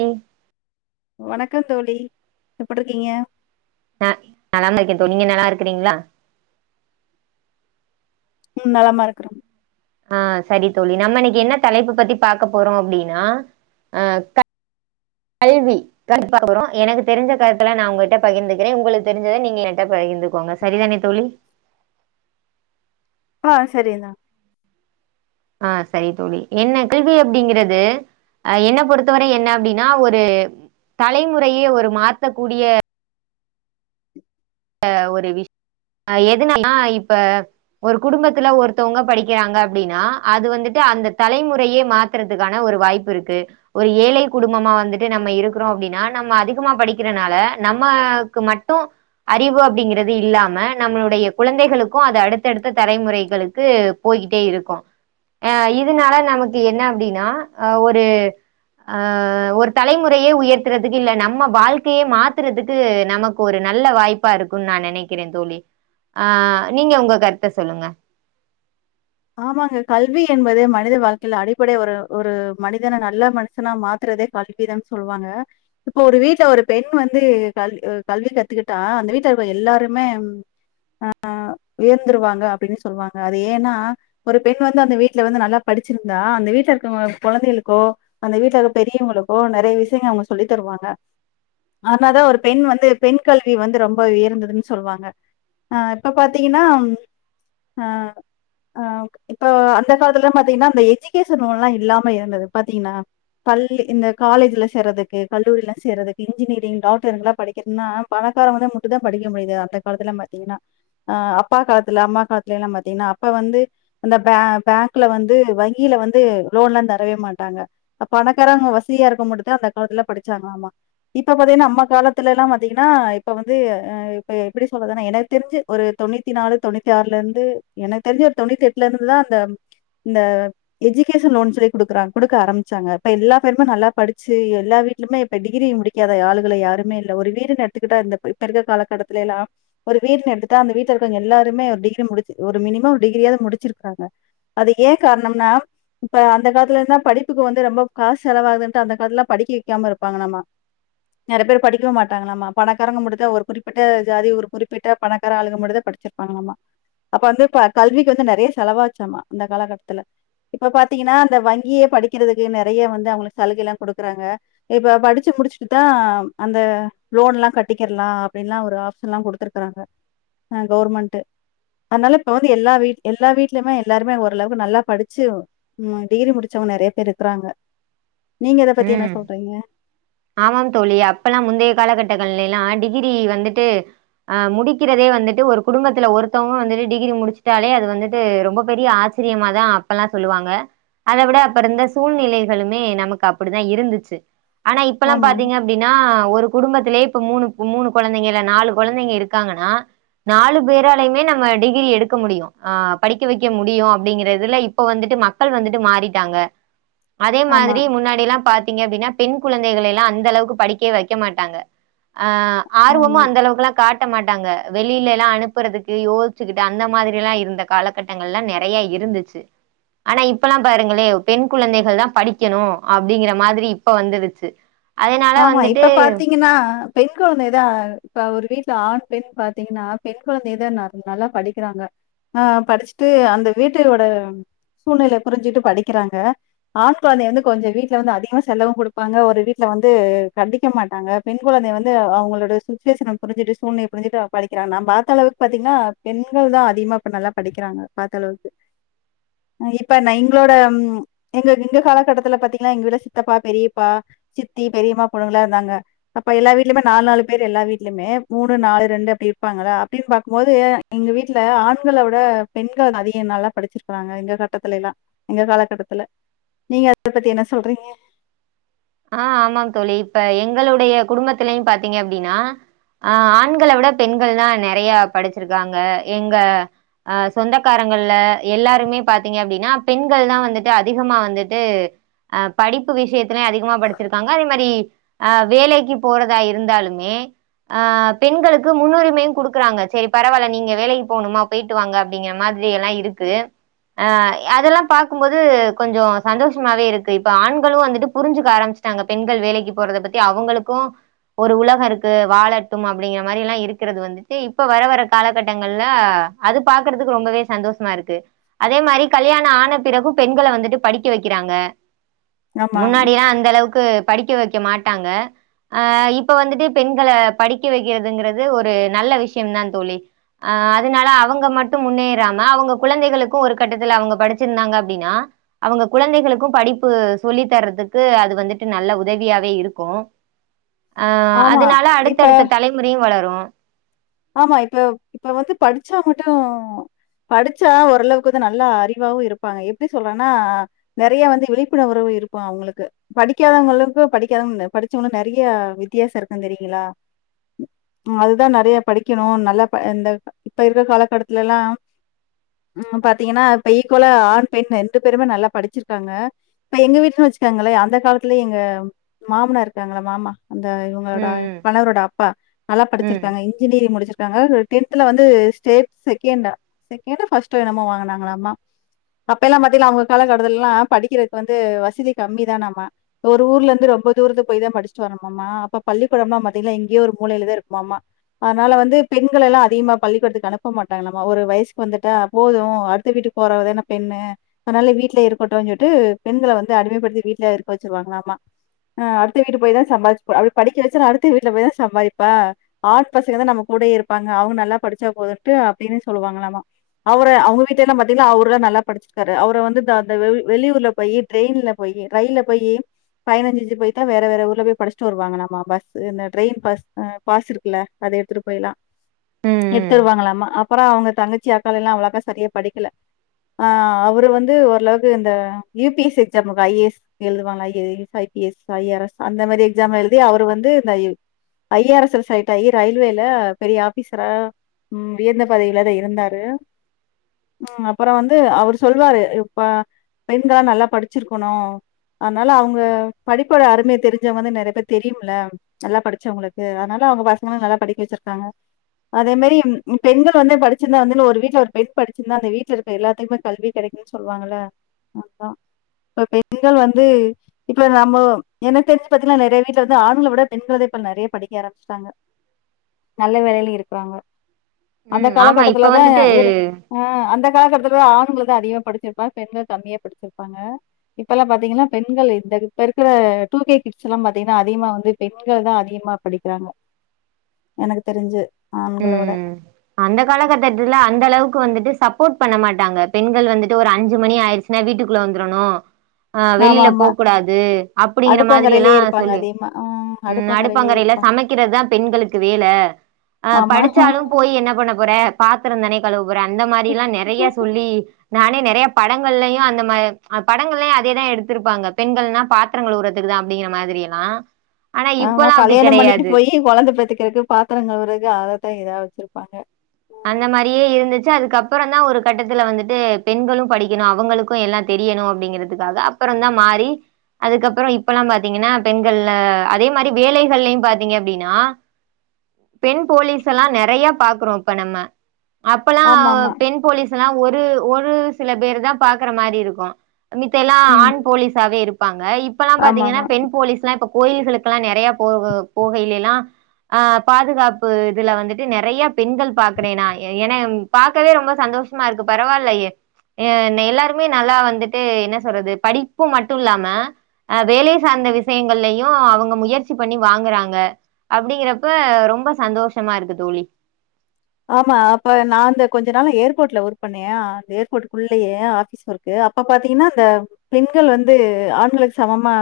உம் வணக்கம் தோழி எப்படி இருக்கீங்க ஏ நல்லா இருக்கேன் தோழி நீங்க நல்லா இருக்கிறீங்களா உம் நலமா இருக்கறேம் ஆஹ் சரி தோழி நம்ம இன்னைக்கு என்ன தலைப்பு பத்தி பாார்கக்க போறோம் அப்படின்னா அஹ் கல்வி க போறோம் எனக்கு தெரிஞ்ச கருத்துல நான் உங்க்கிட்ட பகிர்ந்துக்கிறேன் உங்களுக்கு தெரிஞ்சதை நீங்க என்கிட்ட பகிர்ந்துக்கோங்க சரிதானே தோழி ஆஹ் சரி தா ஆஹ் சரி தோழி என்ன கேள்வி அப்படிங்கறிறது அஹ் என்னை பொறுத்தவரை என்ன அப்படின்னா ஒரு தலைமுறையே ஒரு மாத்தக்க கூடிய ஏ ஒரு விஷ ஆஹ் எதுனாலா இப்ப ஒரு குடும்பத்துல ஒருத்தவங்க படிக்கிறாங்க அப்படின்னா அது வந்துட்டு அந்த தலைமுறையே மாத்துறதுக்கான ஒரு வாய்ப்பு இருக்கு ஒரு ஏழை குடும்பமா வந்துட்டு நம்ம இருக்கிறோம் அப்படின்னா நம்ம அதிகமா படிக்கிறனால நம்மக்கு மட்டும் அறிவு அப்படிங்கிறது இல்லாம நம்மளுடைய குழந்தைகளுக்கும் அது அடுத்தடுத்த தலைமுறைகளுக்கு போயிட்டே இருக்கும் அஹ் இதனால நமக்கு என்ன அப்படின்னா அஹ் ஒரு ஆஹ் ஒரு தலைமுறையே உயர்த்துறதுக்கு இல் நம்ம வாழ்க்கையே மாத்துறதுக்கு நமக்கு ஒரு நல்ல வாய்ப் ப்பா இருக்குன்னு நா நினைக்கிறேன் தோழி ஆஹ் நீங்க உங்க கருத்தை சொல்லுங்க ஆமாங்க கல்வி என்பது மனித வாழ்க்கையில அடிப்படை ஒரு ஒரு மனிதன நல்ல மனுஷனா மாத்துறதே கல்விது சொல்லுவாங்க இப்ப ஒரு வீட்டுல ஒரு பெண் வந்து கல் கல்வி கத்துக்கிட்டா அந்த வீட்டுல இருக்க எல்லாருமே ஆஹ் உயர்ந்துிருவாங்க அப்படின்னு சொல்லுவாங்க அது ஏன்னா ஒரு பெண் வந்து அந்த வீட்டுல வந்து நல்லா படிச்சிருந்தா அந்த வீட்டுல இருக்கவங்க குழந்தைகளுக்கோ அந்த வீட்டுல இருக்க பெரியவங்களுக்கோ நிறைய விஷயங்க அவங்க சொல்லி தருவாங்க அதனாதா ஒரு பெண் வந்து பெண் கல்வி வந்து ரொம்ப உயர்ந்ததுன்னு சொல்லுவாங்க அஹ் இப்ப பாாரத்தீங்கன்னா அஹ் ஆஹ இப்போ அந்த காலத்துல எல்லாம் பாத்தீங்கன்னா அந்த எஜுகேஷன் லோன் எல்லாம் இல்லாம இருந்தது பாத்தீங்கன்னா பல் இந்த காலேஜ்ல செய்றதுக்கு கல்லூரில செய்றதுக்கு இன்ஜினியரிங் டாக்டர்ல்லாம் படிக்கிறதுனா பணக்காரம் வான் மட்டும் தான் படிக்க முடியுது அந்த காலத்துல பாாரத்தீங்கன்னாஹ் அப்பா காத்துல அம்மா காலத்துல எல்லாம் பாத்தீங்கன்னா அப்ப வந்து அ பேங்க்ல வந்து வங்கியில வந்து லோன்லந்து தரவே மாட்டாங்க அப்பணக்காரம்ங்க வசதியா இருக்க முட்டது அந்த காலத்துல படிச்சாங்க ஆமா இப்ப பாத்தீங்கன்னா நம்ம காலத்துல எல்லாம் பாத்தீங்கன்னா இப்ப வந்துஹ இப்ப எப்படி சொல்றதுன்னா எனக்கு தெரிஞ்சு ஒரு தொண்ணூத்தி நாலு தொண்ணூத்தி ஆறுல இருந்து எனக்கு தெரிஞ்சு தொண்ணூத்தி எட்டுல இரு அ எஜுகேஷன் லோன் சொல்லிடுக்கறங்க குடுக்க ஆரம்பிச்சாங்க இப்ப எல்லா பேருமே நல்லா படிச்சு எல்லா வீட்டுலுமேப்ப டிகிரி முடிக்காத ஆளு்களை யாருமே இல்ல ஒரு வீடுனு எடுத்துக்கிட்டா இப்ப இருக்கற காலகட்டத்தல எல்லா ஒரு வீனு எடுத்துட்டா அந்த வீட்டு இருக்கவங்க எல்லாருமே ஒரு டிகிரி முடிச்ச ஒரு மினிமம் டிர முடிச்சிருக்காங்க அது ஏன் காரணம்னா இப்ப அந்த காலத்து இருந்த படிப்புக்கு வந்து ரொம்ப காசு செலவாகது அந்த கால படிக்க வைக்காம இருப்பாங்க நம்ம நிறைய பேர் படிக்க மாட்டாங்கள பணக்காரங்க மட்டுதா குறிப்பிட்ட ஜாதி ஒரு குறிப்பிட்ட பணக்கார ஆளு முடிாத படிச்சிருப்பாங்கள அப்ப வந்து கல்விக்கு வந்து நைய செலவா வச்சாமா அந்த காலகட்டத்துல இப்ப பாத்தீங்கன்னா அந்த வங்கியே படிக்கிறதுக்கு நிறைய வந்து அவங்களுக்கு சலுகை எல்லாம் கொடுக்கறாங்க இப்ப படிச்சு முடிச்சட்டுதா அந்த லோன் எல்லாம் கட்டிக்கலாம் அப்படின்ல்ல ஒரு ஆப்ஷன்ல்ல கொடுத்துருக்கறாங்க அ கவுர்மெண்ட் அதனால இப் எல்லா வீ எல்லா வீட்லயுமே எல்லாருமே ஓரளவுக்கு நல்லா படிச்சு உ டிகிரி முடிச்சவங்க நிறைய பேர் இருக்கிறாங்க நீங்க இதை பத்தி என்ன ம் சொல்றீங்க ஆமாம் தோழி அப்பல்லாம் முந்தைய காலகட்டங்கள்ல எல்லாம் டிகிரி வந்துட்டு அஹ் முடிக்கிறதே வந்துட்டு ஒரு குடும்பத்துல ஒருத்தவங்க வந்துட்டு டிகிரி முடிச்சுட்டாலே அது வந்துட்டு ரொம்ப பெரிய ஆச்சரியமாதா அப்பெல்லாம் சொல்லுவாங்க அதை விட அப்ப இருந்த சூழ்நிலைகளுமே நமக்கு அப்படிதா இருந்துச்சு ஆனா இப்பல்லாம் ஆமாமா. பாத்தீங்க அப்படின்னா ஒரு குடும்பத்திலயே இப்ப மூணு மூணு குழந்தைங்க நாலு குழந்தைங்க இருக்காங்கன்னா நாலு பேராலையுமே நம்ம டிகிரி எடுக்க முடியும் ஆஹ் படிக்க வைக்க முடியும் அப்படிங்கறிறதுல இப்ப வந்துட்டு மக்கள் வந்துட்டு மாறிட்டாங்க அதே ஆமா, ஆமா. மாதிரி முன்னாடி எல்லாம் பாத் ங்க அப்டினா பெண் குழந்தைகளையெல்லா அந்த அளவுக்கு படிக்கவே வைக்க மாட்டாங்க ஆ ஆர்வமு ஆமா, அந்த அளவுக்குல்லா காட்ட மாட் டாங்க வெளில எல்லா அனுப்புறதுக்கு யோசிச்சுக்கிட்டு அந்த மாதிரி லா இருந்த காலகட்டங்கள் எல்லா நெறைய இருந்துச்சு ஆனா இப்பல்லா பாருங்களே பெண் குழந்தைகள் தா படிக்கணு அப்டிங்ற மாதிரி இப்ப வந்துச் ச் ஆமா இப்ப பாத்தீங்கன்னா பெண் குழந்தைதா இப்ப ஒரு வீட்ல ஆண் பெண் பாத்தீங்கன்னா பெண் குழந்தைதா நல்லா படிக்கிறாங்க ஆ படிச்சுட்டு அந்த வீட்டோட சூழ்நிலை புரிஞ்சுட்டு படிக்கிறாங்க ஆண் குழந்தைய வந்து கொஞ்ச வீட்ல வந்து அதிகமா செல்லமு குடுப்பாங்க ஒரு வீட்ல வந்து து கண்டிக்க மாட்டாங்க பெண் குழந்தை வந்து அவங்களோட சுச்சுவேஷன புரிஞ்சிகிட்டு சூழ்நிலைய புரிஞ்சிகிட்டு அவ படிக்கிறா நா பாத்தளவுக்கு பாத்தீங்கன்னா பெண்கள் தா அதிகமா நல்லா இப்ப படிக்கிறாங்க பாத்தளவுக்கு இப்ப எங்களோட ம் எங்க எங்க காலகட்டத்துல பாத்திங்கனா எங்க வீட்ல சித்தப்பா பெரியப்பா சித் த்தி பெரியம்மா பொண்ணுங்க எல்லா இருந்தாங்க அப்ப எல்லா வீட்டுலயுமே நாலு நாலு பேர் எல்லா வீட்லயுமே மூணு நாலு ரெண்டு அப்டி இருப்பாங்களா அப்டின்னு பாக்கும்போது எங்க வீட்ல ஆண்கள விட பெண்கள் அதிக நல்லா படிச்சிருக்கிறாங்க எங்க கட்டத்துல எல்லா எங்க காலகட்டத்துல நீங்க அத பத்தி என்ன சொல்றீங்க ஆ ஆமாங் தோழி இப்ப எங்களுடைய குடும்பத்திலையு பாத்தீங்க அப்டின்னா அ ஆண்கள விட பெண்கள் தா நெறைய படிச்சிருக்காங்க எங்க அ சொந்தக்காரங்கள்ல எல்லாருமே பாத்தீங்க அப்டின்னா பெண்கள் தா வந்துட்டு அதிகமா வந்துட்டு அ படிப்பு விஷயத்திலு அதி அ வேலைக்கு போறதா இருந்தாலுமே ஆ பெண்களுக்கு முன்னுரிமையு குடுக்குறாங்க சேரி பரவாயில்ல நீங்க வேலைக்கு போணுமா போயிட்டு வாங்க அப்டிங்கிற மாரி எல்லா இருக்கு ஆ அதெல்லா பாக்கும்போது கொஞ்சோ சந்தோஷமாவே இருக்கு இப்ப ஆண்களு வந்துட்டு புரிஞ்சு ஆரம்பிச்சிட்டாங்க பெண்கள் வேலைக்கு போறத பத்தி அவங்களுக்கு ஒரு உலக இருக்கு வாழட்டும் அப்டிங்கிற மாரி எல்லா இருக்கிறது வந்துட்டு இப்ப வர வரற காலகட்டங்கள்ல அது பாக்குறதுக்கு ரொம்பவே சந்தோஷமா இருக்கு அதே மாரி கல்யாணம் ஆன பிறகும் பெண்கள வந்துட்டு படிக்க வைக்கிறாங்க ஆமா முன்னாடியெல்லா அ க்கு படிக்க வைக்க மாட்டாங்க அ இப்ப வந்துட்டு பெண்கள படிக்க வைக்கிறதுங்றது ஒரு நல்ல விஷயம் தா தோழி அ அதனால அவங்க மட்டும் முன்னேறாம அவங்க குழந்தைகளுக்கு ஒரு கட்டத்துல அவங்க படிச்சிருந்தாங்க அப்டின்னா அவங்க குழந்தைகளுக்கும் படிப்பு சொல்லி தர்றதுக்கு அது வந்துட்டு நல்ல உதவியாவே இருக்கும் அ ஆமா அதனால இப்ப அடுத்தடுத்த தலைமுறையும் வளரு ஆ ஆமா இப்ப இப்ப வந்து படிச்சா மட்டு படிச்சா ஓரளவுக்கு வந்து நல்ல அறிவாவு இருப்பாங்க எப்டி சொல்றேன்னா நெறைய வந்து விழிப்புணர்வு இருக்கும் அவங்களுக்கு படிக்காதவங்களுக்கும் படிக்காதவங்க படிச்சவங்கக்கு நெறைய வித்தியாசம் இருக்குன்னு தெரியுங்களா அதுதா நெறைய படிக்கணு நல்லா இந்த இப்ப இருக்க காலக்கட்டத்லலா ம் பாத்தீங்கன்னா ஈக்குவல்லா ஆண் பெண் ரெண்டு பேருமே நல்லா படிச்சிருக்காங்க இப்ப எங்க வீட்ல வச்சுக்கங்களே அந்த காலத்துலயே எங்க மாமனார் இருக்காங்கள மாமா அந்த இவங்களோட ம், கணவரோட அப் ப்பா நல்லா ம், ம், படிச்சிருக்காங்க டிகிரி முடிச்சிருக்காங்க டென்தல வந்து ஸ்டேட்ஸ் செகண்டா செகண்டோ பஸ்டோ என்னமோ வாங்கனாங்களாமா அப்ப எல்லா பாத்தீங்கனா அவங்க காலகட்டத்துல லா படிக்கிறதுக்கு வந்து வசதி கம்மி தானாம்மா ஒரு ஊர்ல இருந்து ரொம்ப தூரத்து போய் தா படிச்சட்டு வரணுமாம்மா அப்ப பள்ளிக்கூடம்லா பாத்தீங்கா எங்கையே ஒரு மூலையிலதா இருக்குமாம்மா அதனால வந்து பெண்கள எல்லா அதிகமா பள்ளிக்கூடத்துக்கு அனுப்ப மாட்டாங்களலாம்மா ஒரு வயசுக்கு வந்துட்டா போதும் அடுத்த வீட்டுக்கு போறவதான பெண்ணு அதனால வீட்லே இருக்கட்டும்ன்னு சொல்லிட்டு பெண்கள வந்து அடிமைப்படுத்தி வீட்லே இருக்க வச்சிருவாங்களலாமா அ அடுத்த வீட்ல போய்தா சம்பாதிச் அப்டி படிக்க வச்சாலும் அடுத்த வீட்டுல போய் தா சம்பாதிப்பா ஆ பசங்க தா நம்ம கூடயே இருப்பாங்க அவங்க நல்லா படிச்சா போதுட்டு அப்டின்னு சொல்லுவாங்களாமா அவரை அவங்க வீட்ல லா பாத்தீங்கன்னா அவரு தா நல்லா படிச்சிருக்காரு அவர் வந்து வெளியூர்ல போய் ட்ரெயின்ல போய் ரயில்ல போய் பயணஞ்செஞ்சி போயி தா வேற வேற ஊர்ல போய் படிச்சுட்டு வருவாங்களாமா பஸ் இந்த ட்ரெயின் பஸ் பாஸ் இருக்குல அத எடுத்துட்டு போயலா ம், ம், எடுத்துடுவாங்களமா அப்பற அவங்க தங்கச்சி அக்காள எல்லா அவளாக்கா சரியா படிக்கல ஆ அவரு வந்து ஓரளவுக்கு இந்த யூபிஎஸ் எக்ஸாமுக்கு ஐஏஎஸ் எழுதுவாங்கல ஐஸ் ஐபிஎஸ் ஐஆஎஸ் அந்த மாரி எக்ஸாம் எழுதி அவர் வந்து இந்த ஐஆர்எஸ் ல செலக்டாகி ரயில்வேல பெரிய ஆபீசரா உயர்ந்த பதவில இருந்தாரு அப்றோ வந்து அவர் சொல்வாரு இப்ப பெண்கள்லா நல்லா படிச்சிருக்கணு அதனால அவங்க படிப்போட அருமையை தெரிஞ்சவங்க நெறைய பேர தெரியும்ல நல்லா படிச்சவங்களுக்கு அதனால அவங்க நல்லா படிக்க வச்சிருக்காங்க அதே மேரி பெண்கள் வந்து படிச்சிருந்தா வந்து ஒரு வீட்டுல ஒரு பெண் படிச்சிருந்தா அந்த வீட்டுல இருக்க எல்லாத்துக்குமே கல்வி கெடைக்குனு சொல்லுவாங்கல அதா இப்ப பெண்கள் வந்து இப்ப நம்ம எனக்கு தெரிஞ்சு பாத்தீங்கன்னா நெறைய வீட்ல வந்து ஆண்கள விட பெண்கள்தா இப்ப நெறைய படிக்க ஆரம்பிச்சட்டாங்க நல்ல வேலையில இருக்றாங்க அந்த ம். ஆமா இப்ப காலகட்டத்துலதா வந்துட்டு இவரு ஆ அந்த காலக்கட்டத்துலதா ஆண்கள்தா அதிகமா படிச்சிருப்பாங்க பெண்கள் கம்மியா படிச்சிருப்பாங்க இப்ப எல்லா பாத்தீங்கன்னா பெண்கள் இந்த இப்ப இருக்கற டூ கே கிட்ஸ் எல்லா பாத்தீங்கன்னா அதிகமா வந்து பெண்கள் தா அதிகமா படிக்றாங்க எனக்கு தெரிஞ்சு ஆண்களோட ம் அந்த காலகட்டத்துல அந்த அளவுக்கு வந்துட்டு சப்போர்ட் பண்ண மாட்டாங்க பெண்கள் வந்துட்டு ஒரு அஞ்சு மணி ஆயிருச்சுனா வீட்டுக்குள்ள வந்துரணு ஆ ஆமா வெளில ஆமா போக்கூடாது அப்டிங்கிற அடுப்பங்கரையிலயே மாதிரியெல்லாம் இருப்பாங்க சொல்லு அதிகமா ஆ ம் அடுப்பங்கரையிலயே அடுப்பங்கரையில இருப்பாங்க சமைக்கிறதுதா பெண்களுக்கு வேலை அ படிச்சாலு ஆமா போய் என்ன போற பாத்திரந்தானே கழுவ போற அந்த மாரில்லா நெறைய சொல்லி நானே நெறைய படங்கள்லையு அந்த மா படங்கள்லையு அதேதா எடுத்துருப்பாங்க பெண்கள்னா பாத்திரங் கழுவுறதுக்குதா அப்டிங்கற மாதிரியெல்லா ஆமா கல்யாணம் பண்ணிட்டு போய் கொழந்த பெத்துக்கிறக்கு பாத்திரங்கழுவுறக்கு அதத்தா இதாவ வச்சிருப்பாங்க அந்த மாரியே இருந்துச்சு அதுக்கப்பறந்தா ஒரு கட்டத்துல வந்துட்டு பெண்களும் படிக்கணு அவங்களுக்கும் எல்லா தெரியணு அப்டிங்கறதுக்காக அப்பறந்தா மாறி அதுக்கப்பற இப்பல்லா பாத்தீங்கன்னா பெண்கள்ல அதே மாரி வேலைகள்லையு பாத்தீங்க அப்டின்னா பெண் போலீஸ் எல்லா நெறைய பாக்குறோ அப்ப நம்ம அப்பல்லா ஆமாமா. பெண் போலீஸ் ல்லா ஒரு ஒரு சில பேரு தா பாக்குற மாரி இருக்கோ மித்த எல்லா ம். ஆண் போலீஸாவே இருக் இப்பல்லா பாத்தீங்கன்னா ஆமாமா. பெண் போலீஸ்லா இப்ப கோயில்களுக்கெல்லா நெறைய போக போகையிலல்லா அஹ் பாதுகாப்பு இதுல வந்துட்டு நெறைய பெண்கள் பாக்குறே நா ஏ ந பாக்கவே ரொம்ப சந்தோஷமா இருக்கு பரவால்லையே அஹ் எல்லாருமே நல்லா வந்துட்டு என்ன சொல்றது படிப்பும் மட்டும் இல்லாம அஹ் வேலை சார்ந்த விஷயங்கள்லையும் அவுங்க முயற்சி பண்ணி வாங்குறாங்க அப்டிங்கிறப்ப ரொம்ப சந்தோஷமா இருக்கு தோழி ஆமா அப்ப நா இந்த கொஞ்ச நாள ஏர்போர்ட்ல ஒர்க் பண்ணேனா ஏர்போர்டுக்குள்ளயே ஆபீஸ் ஒர்க்க அப்ப பாத்தீங்கன்னா அந்த பெண்கள் வந்து ஆண்களுக்கு சமமா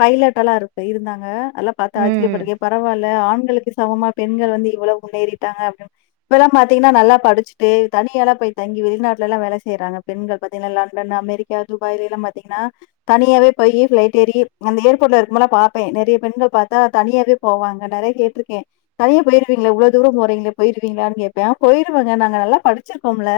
பைலட்டலா இருக்கு இருந்தாங்க தெல்லாம் பாத்து ம் ஆச்சரியப்பட்டிக்கே எ பரவாயல ஆண் பெண்களுக்கு சமமா பெண்கள் வந்து எவ்வளோ முன்னேறிட்டாங்க அப்டின் இப்பெல்லாம் பாத்தீங்கன்னா நல்லா படிச்சுட்டு தனியால்லா போய் தங்கி வெளிநாட்டெல்லா வேலை செய்யறாங்க பெண்கள் பாத்தீங்கன்னா லண்டன் அமெரிக்கா துபாய்லேல்லா பாத்தீங்கன்னா தனியாவே போய் ஃபிளைட் ஏறி அந்த ஏர்போர்ட் இருக்கும்போலா பாபே நெறைய பெண்கள் பாத்தா தனியாவே போவாங்க நெறைய கேட்டுக்கே தனியா போயிருவீங்கள இவ்ளோதூரம் போறீங்களே போயிருவீங்களனு கேப்பே போயிருவேங்க நாங்க நல்லா படிச்சிருக்கோம்ல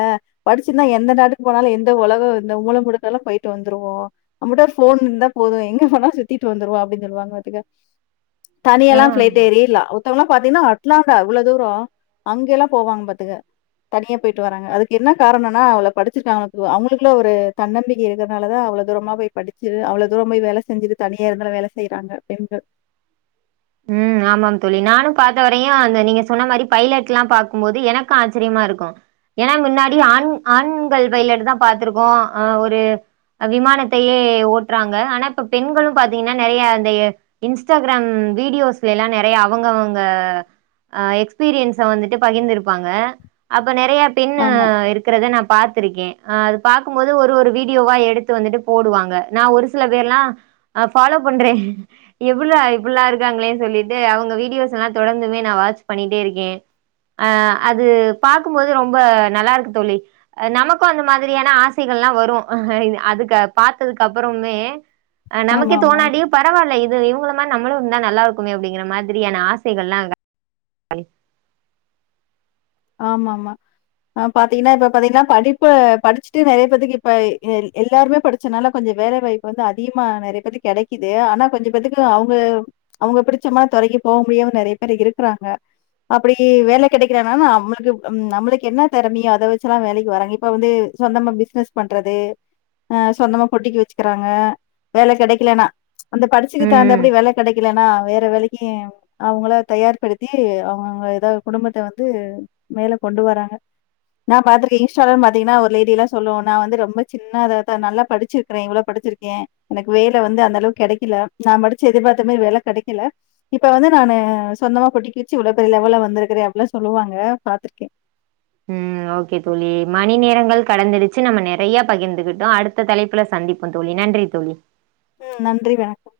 படிச்சிருந்தா எந்த நாட்டுக்கு போனாலும் எந்த உலகம் எந்த மூல முடுக்கெல்லா போயிட்டு வந்துருவோ நம்மிட்ட ஒரு ஃபோன் இருந்தா போதும் எங்க போனாலு சுத்திட்டு வந்துருவோ அப்டின்னு சொல்லுவாங்க பாத்துக்க தனியால்லா ஆ ஃப்ளைட் ஏறில்லா மத்தவங்களாம் பாத்தீங்கன்னா அட்லாண்டா எவ்ளோதூரோ அங்க எல்லா போவாங்க பாத்துங்க தனியா போயிட்டு வராங்க அதுக்கு என்ன காரணம்னா அவளோ படிச்சிருக்காங்க அவுங்களுக்குள்ள ஒரு தன்னம்பிக்க இருக்கிறதுனால தா அவ்ளோ தூரமா போய் படிச்சு அவ்ளோ தூரம் போய் வேலை செஞ்சுட்டு தனியா இருந்தாலும் வேலை செய்யறாங்க பெண்கள் உம் ஆமாம் தோழி நானு பாத்த வரையு அந்த நீங்க சொன்ன மாரி பைலட்லா பாக்கும் போது எனக்கூ ஆச்சரியமா இருக்கூ ஏன்னா முன்னாடி ஆண் ஆண்கள் பைலட் தா பாத்திருக்கோ ஆஹ் ஒரு விமானத்தையே ஓட்டுறாங்க ஆனா இப்ப பெண்களும் பாத்தீங்கன்னா நெறைய அந்த இன்ஸ்டாகிராம் வீடியோஸ்லல்லா நெறைய அவுங்க அவுங்க எக்ஸ்பீரியன்ஸ் வந்துட்டு பகிர்ந்துருப்பாங்க அப் இப்ப நேறைய பெண் ஆமா. இருக்கறது நா பாத்திருக்கே அது பாக்கும்போது ஒரு ஒரு வீடியோவா எடுத்து வந்துட்டு போடுவாங்க நா ஒரு சில பேர்லா ஃபாலோ பண்றே எப்புட்றா இப்டியெல்லா இரு இருக்காங்களே சொல்லிட்டு அவுங்க வீடியோஸ் எல்லா தொடர்ந்துமே நா வாட்ச் பண்ணிட்டே இருக்கே அஹ் அது பாக்கும் போது ரொம்ப நல்லா இருக்கு தோழி நமக்கோ அந்த மாதிரியான ஆசைகள்லா வரோ அதுக்கு பாத்ததுக்கு அப்புறமே அஹ் நமக்கே ஆமாமா. தோணாட்டியு பரவால்ல இது இவுங்க மா நம்மலு நல்லா இருக்குமே அப்டிங்கிற மாரியான ஆசைகள்லா ஆமா ஆமா பாத்தீங்கன்னா இப்ப பாத்தீங்கன்னா படிப்பு படிச்சுட்டு நெறைய பேத்துக்கு இப்ப எல்லாருமே படிச்சதுனால கொஞ்சோ வேலை வாய்ப்பு வந்து அதிகமா நெறைய பேத்துக்கு கெடைக்குது ஆனா கொஞ்சோ பேத்துக்கு அவுங்க அவுங்க பிடிச்சமான துரைக்கி போக முடியாம நெறைய பேர் இருக்கறாங்க அப்டி வேலை கிடைக்கிலனா நம்மளுக்கு நம்மளுக்கு என்ன திறமையோ அத வெச்சிதா வேலைக்கு வராங்க இப்ப வந்து சொந்தமா பிசினஸ் பண்றது ஆ சொந்தமா பொட்டிக்கு வெச்சிக்கிறாங்க வேலை கிடைக்கலன்னா அந்த படிச்சிக்கு தகுந்த ம் படி வேலைக் கிடைக்கலன்னா வேற வேலைக்கும் அவுங்கள தயார்படுத்தி அவுங்க ஏதாவது குடும்பத்த வந்து வேல கொண்டு வர்றாங்க நா பாத்திருக்கே இன்ஸ்டாலல்லா பாத்தீங்கன்னா ஒரு லேடில்லா சொல்லுவோ நா வந்து ரொம்ப சின்னததா நல்லா படிச்சிருக்கிறே இவ்ளோ படிச்சிருக்கே எனக்கு வேல வந்து அந்த அளவுக்கு கிடைக்கல நா படிச்சு எதிர்பாத்த மாரி வேலைகிடைக்கல இப்ப வந்து நா சொந்தமா போட்டிக் வெச்சு இவ்ளோ பெரிய லெவலா வந்திருக்கே அப்டின்லா சொல்லுவாங்க பாத்திருக்கே உம் ஓகே தோழி மணி நேரங்கள் கடந்துடுச்சு நம்ம நெறைய பகிர்ந்துகிட்டோ அடுத்த தலைப்புல சந்திப்போம் தோழி நன்றி தோழி உம் நன்றி வணக்கம்